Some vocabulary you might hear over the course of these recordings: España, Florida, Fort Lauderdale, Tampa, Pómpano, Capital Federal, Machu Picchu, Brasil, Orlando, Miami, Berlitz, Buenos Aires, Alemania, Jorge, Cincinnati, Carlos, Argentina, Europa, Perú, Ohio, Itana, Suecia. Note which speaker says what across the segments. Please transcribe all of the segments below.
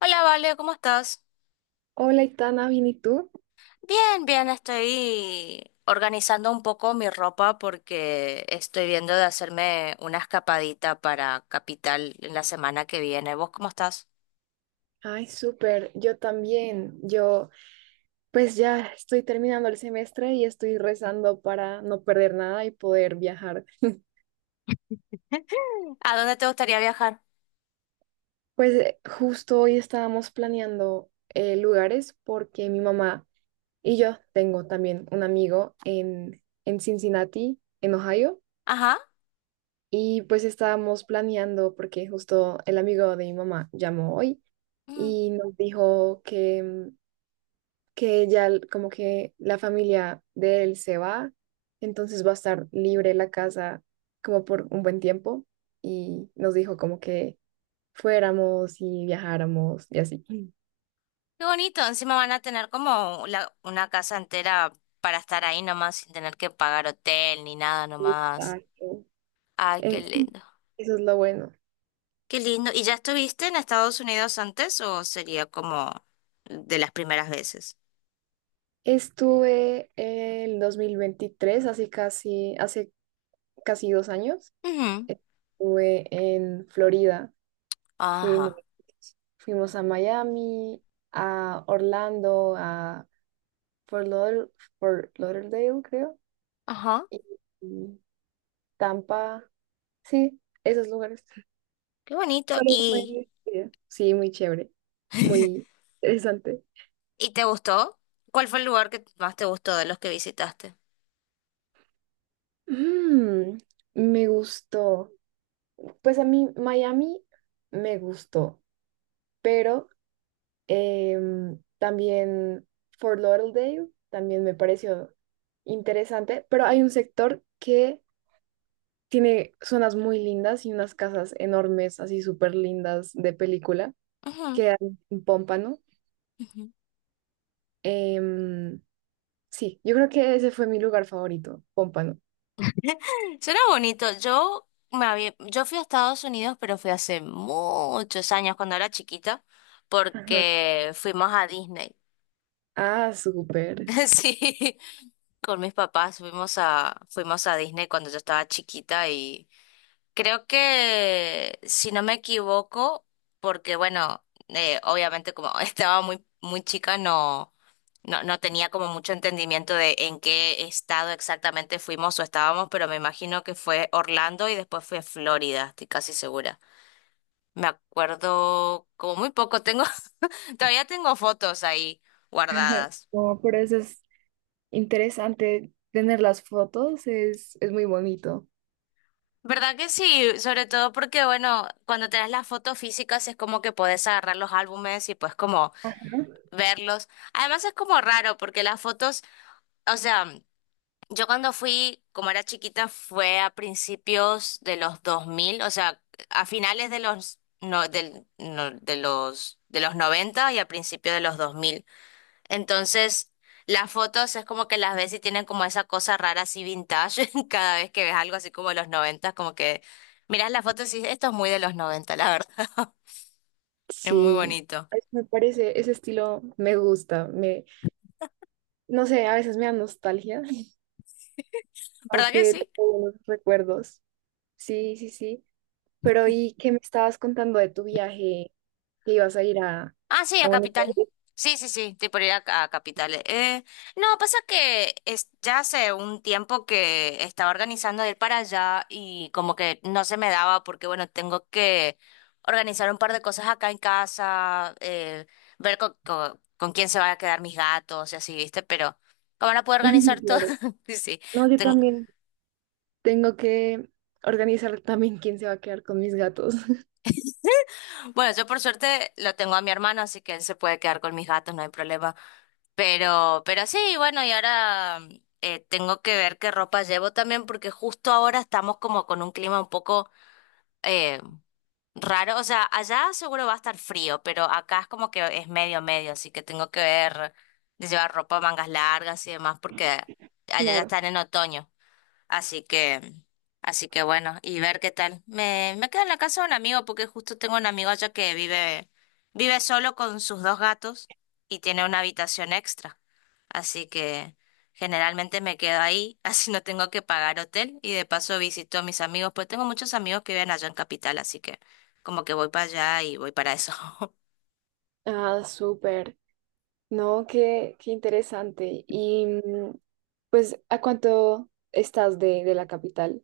Speaker 1: Hola, Vale, ¿cómo estás?
Speaker 2: Hola, Itana, ¿bien y tú?
Speaker 1: Bien, bien, estoy organizando un poco mi ropa porque estoy viendo de hacerme una escapadita para Capital en la semana que viene. ¿Vos cómo estás?
Speaker 2: Ay, súper, yo también. Yo, pues ya estoy terminando el semestre y estoy rezando para no perder nada y poder viajar.
Speaker 1: ¿A dónde te gustaría viajar?
Speaker 2: Pues justo hoy estábamos planeando lugares porque mi mamá y yo tengo también un amigo en Cincinnati, en Ohio,
Speaker 1: Ajá.
Speaker 2: y pues estábamos planeando porque justo el amigo de mi mamá llamó hoy
Speaker 1: Mm,
Speaker 2: y nos dijo que que como que la familia de él se va, entonces va a estar libre la casa como por un buen tiempo y nos dijo como que fuéramos y viajáramos y así.
Speaker 1: qué bonito. Encima van a tener como una casa entera para estar ahí nomás sin tener que pagar hotel ni nada nomás.
Speaker 2: Exacto.
Speaker 1: Ay, qué
Speaker 2: Sí,
Speaker 1: lindo.
Speaker 2: eso es lo bueno.
Speaker 1: Qué lindo. ¿Y ya estuviste en Estados Unidos antes o sería como de las primeras veces?
Speaker 2: Estuve el 2023 así casi, hace casi 2 años, estuve en Florida. Fuimos,
Speaker 1: Ajá,
Speaker 2: fuimos a Miami, a Orlando, a Fort Lauder- Fort Lauderdale, creo,
Speaker 1: ajá,
Speaker 2: y, y Tampa, sí, esos lugares.
Speaker 1: qué bonito.
Speaker 2: Solo fue- Sí, muy chévere, muy interesante.
Speaker 1: ¿Y te gustó? ¿Cuál fue el lugar que más te gustó de los que visitaste?
Speaker 2: Mm, Me gustó. Pues a mí Miami me gustó, pero también Fort Lauderdale también me pareció interesante, pero hay un sector que tiene zonas muy lindas y unas casas enormes, así súper lindas de película.
Speaker 1: Ujú,
Speaker 2: Quedan en Pómpano.
Speaker 1: ujú.
Speaker 2: Em, sí, yo creo que ese fue mi lugar favorito, Pómpano.
Speaker 1: Suena bonito. Yo fui a Estados Unidos, pero fui hace muchos años cuando era chiquita,
Speaker 2: Ajá.
Speaker 1: porque fuimos a Disney.
Speaker 2: Ah, súper.
Speaker 1: Sí, con mis papás fuimos a Disney cuando yo estaba chiquita. Creo que, si no me equivoco, porque bueno, obviamente como estaba muy, muy chica, no, no, no tenía como mucho entendimiento de en qué estado exactamente fuimos o estábamos, pero me imagino que fue Orlando y después fue Florida, estoy casi segura. Me acuerdo como muy poco, todavía tengo fotos ahí guardadas.
Speaker 2: No, pero eso es interesante. Tener las fotos es muy bonito.
Speaker 1: ¿Verdad que sí? Sobre todo porque, bueno, cuando tenés las fotos físicas es como que podés agarrar los álbumes y pues como
Speaker 2: Ajá.
Speaker 1: verlos. Además es como raro porque las fotos, o sea, yo cuando fui, como era chiquita, fue a principios de los 2000, o sea, a finales de los no, del, no- de los 90 y a principios de los 2000. Entonces, las fotos es como que las ves y tienen como esa cosa rara así vintage cada vez que ves algo así como de los 90 como que miras las fotos y dices, esto es muy de los 90, la verdad. Es muy
Speaker 2: Sí,
Speaker 1: bonito.
Speaker 2: ay, me parece, ese estilo me gusta, no sé, a veces me da nostalgia, como
Speaker 1: ¿Verdad que
Speaker 2: que
Speaker 1: sí?
Speaker 2: tengo buenos recuerdos. Sí, sí, sí. Pero ¿y qué me estabas contando de tu viaje que ibas a ir a,
Speaker 1: Ah, sí,
Speaker 2: a
Speaker 1: a
Speaker 2: Buenos
Speaker 1: Capital.
Speaker 2: Aires?
Speaker 1: Sí, sí, sí, estoy por ir a Capital. No, pasa que es, ya hace un tiempo que estaba organizando de ir para allá y como que no se me daba porque, bueno, tengo que organizar un par de cosas acá en casa, ver con quién se van a quedar mis gatos y así, ¿viste? Pero, ¿cómo van puedo organizar todo?
Speaker 2: Claro.
Speaker 1: Sí, sí.
Speaker 2: No, yo
Speaker 1: Ten-
Speaker 2: también tengo que organizar también quién se va a quedar con mis gatos.
Speaker 1: bueno, yo por suerte lo tengo a mi hermano, así que él se puede quedar con mis gatos, no hay problema. Pero sí, bueno, y ahora tengo que ver qué ropa llevo también, porque justo ahora estamos como con un clima un poco eh, raro. O sea, allá seguro va a estar frío, pero acá es como que es medio medio, así que tengo que ver de llevar ropa, mangas largas y demás, porque allá ya
Speaker 2: Claro.
Speaker 1: están en otoño. Así que, así que bueno, y ver qué tal. Me quedo en la casa de un amigo porque justo tengo un amigo allá que vive solo con sus dos gatos y tiene una habitación extra. Así que generalmente me quedo ahí, así no tengo que pagar hotel y de paso visito a mis amigos, pues tengo muchos amigos que viven allá en Capital, así que como que voy para allá y voy para eso.
Speaker 2: Ah, súper. No, qué interesante. Y pues, ¿a cuánto estás de la capital?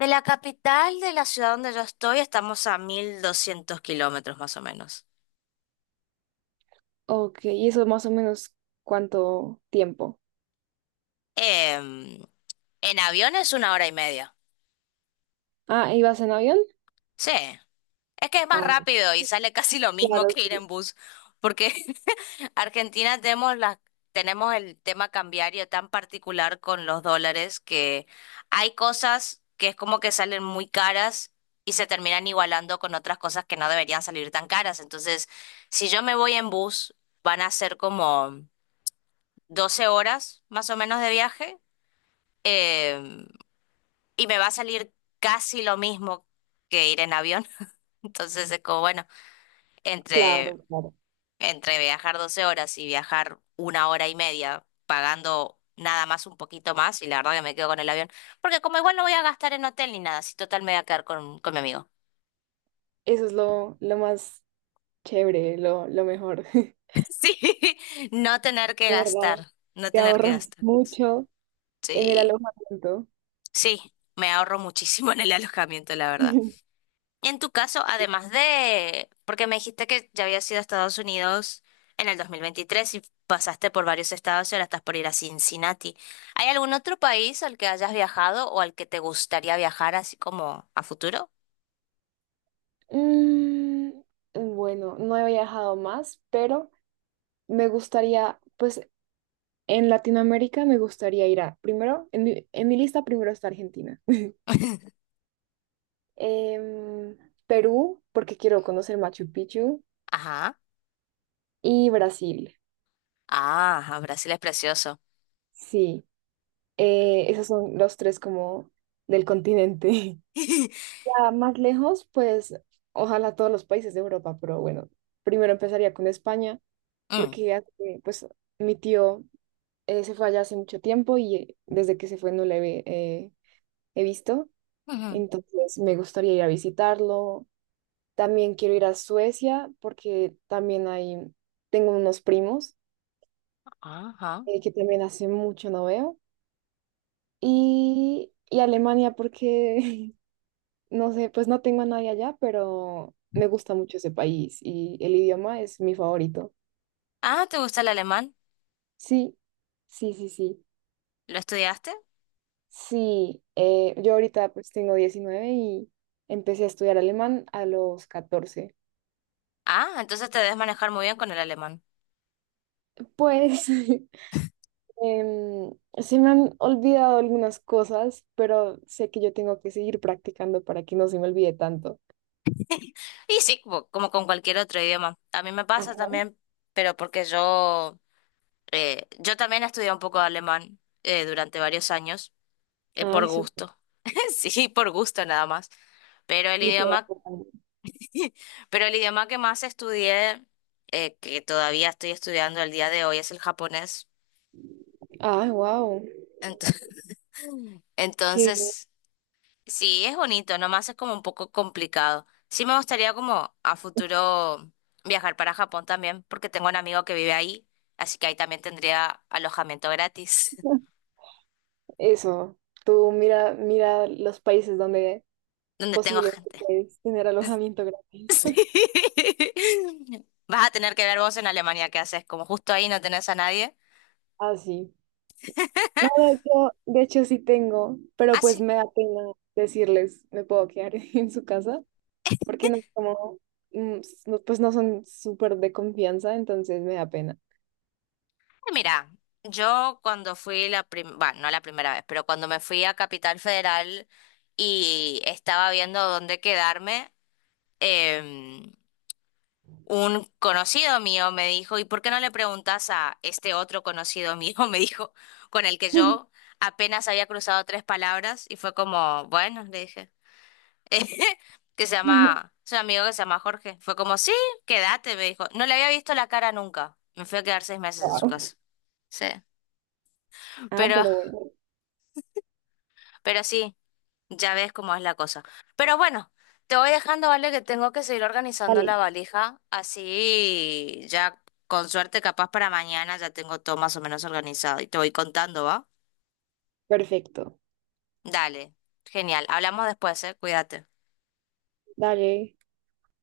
Speaker 1: De la capital de la ciudad donde yo estoy estamos a 1.200 kilómetros más o menos.
Speaker 2: Ok, ¿y eso más o menos cuánto tiempo?
Speaker 1: En avión es una hora y media.
Speaker 2: Ah, ¿ibas en avión?
Speaker 1: Sí, es que es más
Speaker 2: Ah,
Speaker 1: rápido y sale casi lo mismo
Speaker 2: claro,
Speaker 1: que ir
Speaker 2: sí,
Speaker 1: en bus, porque Argentina tenemos el tema cambiario tan particular con los dólares que hay cosas que es como que salen muy caras y se terminan igualando con otras cosas que no deberían salir tan caras. Entonces, si yo me voy en bus, van a ser como 12 horas más o menos de viaje, em, y me va a salir casi lo mismo que ir en avión. Entonces es como, bueno, entre,
Speaker 2: claro, claro.
Speaker 1: entre viajar 12 horas y viajar una hora y media pagando nada más un poquito más, y la verdad que me quedo con el avión, porque como igual no voy a gastar en hotel ni nada, si total me voy a quedar con mi amigo.
Speaker 2: Eso es lo más chévere, lo mejor. De
Speaker 1: Sí, no tener que
Speaker 2: verdad,
Speaker 1: gastar, no
Speaker 2: te
Speaker 1: tener que
Speaker 2: ahorras
Speaker 1: gastar.
Speaker 2: mucho en el
Speaker 1: Sí,
Speaker 2: alojamiento.
Speaker 1: sí, me ahorro muchísimo en el alojamiento, la verdad. En tu caso, porque me dijiste que ya habías ido a Estados Unidos en el 2023 y pasaste por varios estados y ahora estás por ir a Cincinnati, ¿hay algún otro país al que hayas viajado o al que te gustaría viajar así como a futuro?
Speaker 2: Mm, bueno, no he viajado más, pero me gustaría, pues en Latinoamérica me gustaría ir a, primero, en mi lista primero está Argentina. Em, Perú, porque quiero conocer Machu Picchu,
Speaker 1: Ajá.
Speaker 2: y Brasil.
Speaker 1: Ah, Brasil es precioso.
Speaker 2: Sí, esos son los tres como del continente. Ya más lejos, pues ojalá todos los países de Europa, pero bueno, primero empezaría con España,
Speaker 1: Mm.
Speaker 2: porque pues mi tío, se fue allá hace mucho tiempo y, desde que se fue no le eh, he visto.
Speaker 1: Ujú.
Speaker 2: Entonces me gustaría ir a visitarlo. También quiero ir a Suecia porque también tengo unos primos,
Speaker 1: Ajá.
Speaker 2: que también hace mucho no veo. Y Alemania porque, no sé, pues no tengo a nadie allá, pero me gusta mucho ese país y el idioma es mi favorito.
Speaker 1: Ah, ¿te gusta el alemán?
Speaker 2: Sí, sí, sí, sí.
Speaker 1: ¿Lo estudiaste?
Speaker 2: Sí, yo ahorita pues tengo 19 y empecé a estudiar alemán a los 14.
Speaker 1: Ah, entonces te debes manejar muy bien con el alemán.
Speaker 2: Pues em, se me han olvidado algunas cosas, pero sé que yo tengo que seguir practicando para que no se me olvide tanto.
Speaker 1: Y sí, como con cualquier otro idioma. A mí me pasa
Speaker 2: Ajá.
Speaker 1: también, pero porque yo también estudié un poco de alemán durante varios años, por
Speaker 2: Ay, supo.
Speaker 1: gusto. Sí, por gusto nada más. Pero el
Speaker 2: Literal.
Speaker 1: idioma, pero el idioma que más estudié, que todavía estoy estudiando al día de hoy, es el japonés.
Speaker 2: Ah, wow.
Speaker 1: Ento-
Speaker 2: Qué bien.
Speaker 1: Entonces, sí, es bonito, nomás es como un poco complicado. Sí me gustaría como a futuro viajar para Japón también, porque tengo un amigo que vive ahí, así que ahí también tendría alojamiento gratis,
Speaker 2: Eso. Tú mira, mira los países donde
Speaker 1: donde tengo
Speaker 2: posiblemente
Speaker 1: gente.
Speaker 2: puedes tener alojamiento gratis.
Speaker 1: Sí. Vas a tener que ver vos en Alemania qué haces, como justo ahí no tenés a nadie.
Speaker 2: Ah, sí. No, de hecho sí tengo, pero
Speaker 1: Ah,
Speaker 2: pues
Speaker 1: sí.
Speaker 2: me da pena decirles, me puedo quedar en su casa, porque no como, no, pues no son súper de confianza, entonces me da pena.
Speaker 1: Mira, yo cuando fui la primera, bueno, no la primera vez, pero cuando me fui a Capital Federal y estaba viendo dónde quedarme, em, un conocido mío me dijo, ¿y por qué no le preguntas a este otro conocido mío? Me dijo, con el que yo apenas había cruzado tres palabras y fue como, bueno, le dije. Es un amigo que se llama Jorge. Fue como, sí, quédate, me dijo. No le había visto la cara nunca. Me fui a quedar 6 meses en su
Speaker 2: Wow.
Speaker 1: casa. Sí.
Speaker 2: Ah, pero
Speaker 1: Pero,
Speaker 2: bueno,
Speaker 1: pero sí, ya ves cómo es la cosa. Pero bueno, te voy dejando, ¿vale? Que tengo que seguir organizando
Speaker 2: vale.
Speaker 1: la valija. Así ya, con suerte, capaz para mañana ya tengo todo más o menos organizado. Y te voy contando, ¿va?
Speaker 2: Perfecto.
Speaker 1: Dale. Genial. Hablamos después, ¿eh? Cuídate.
Speaker 2: Dale.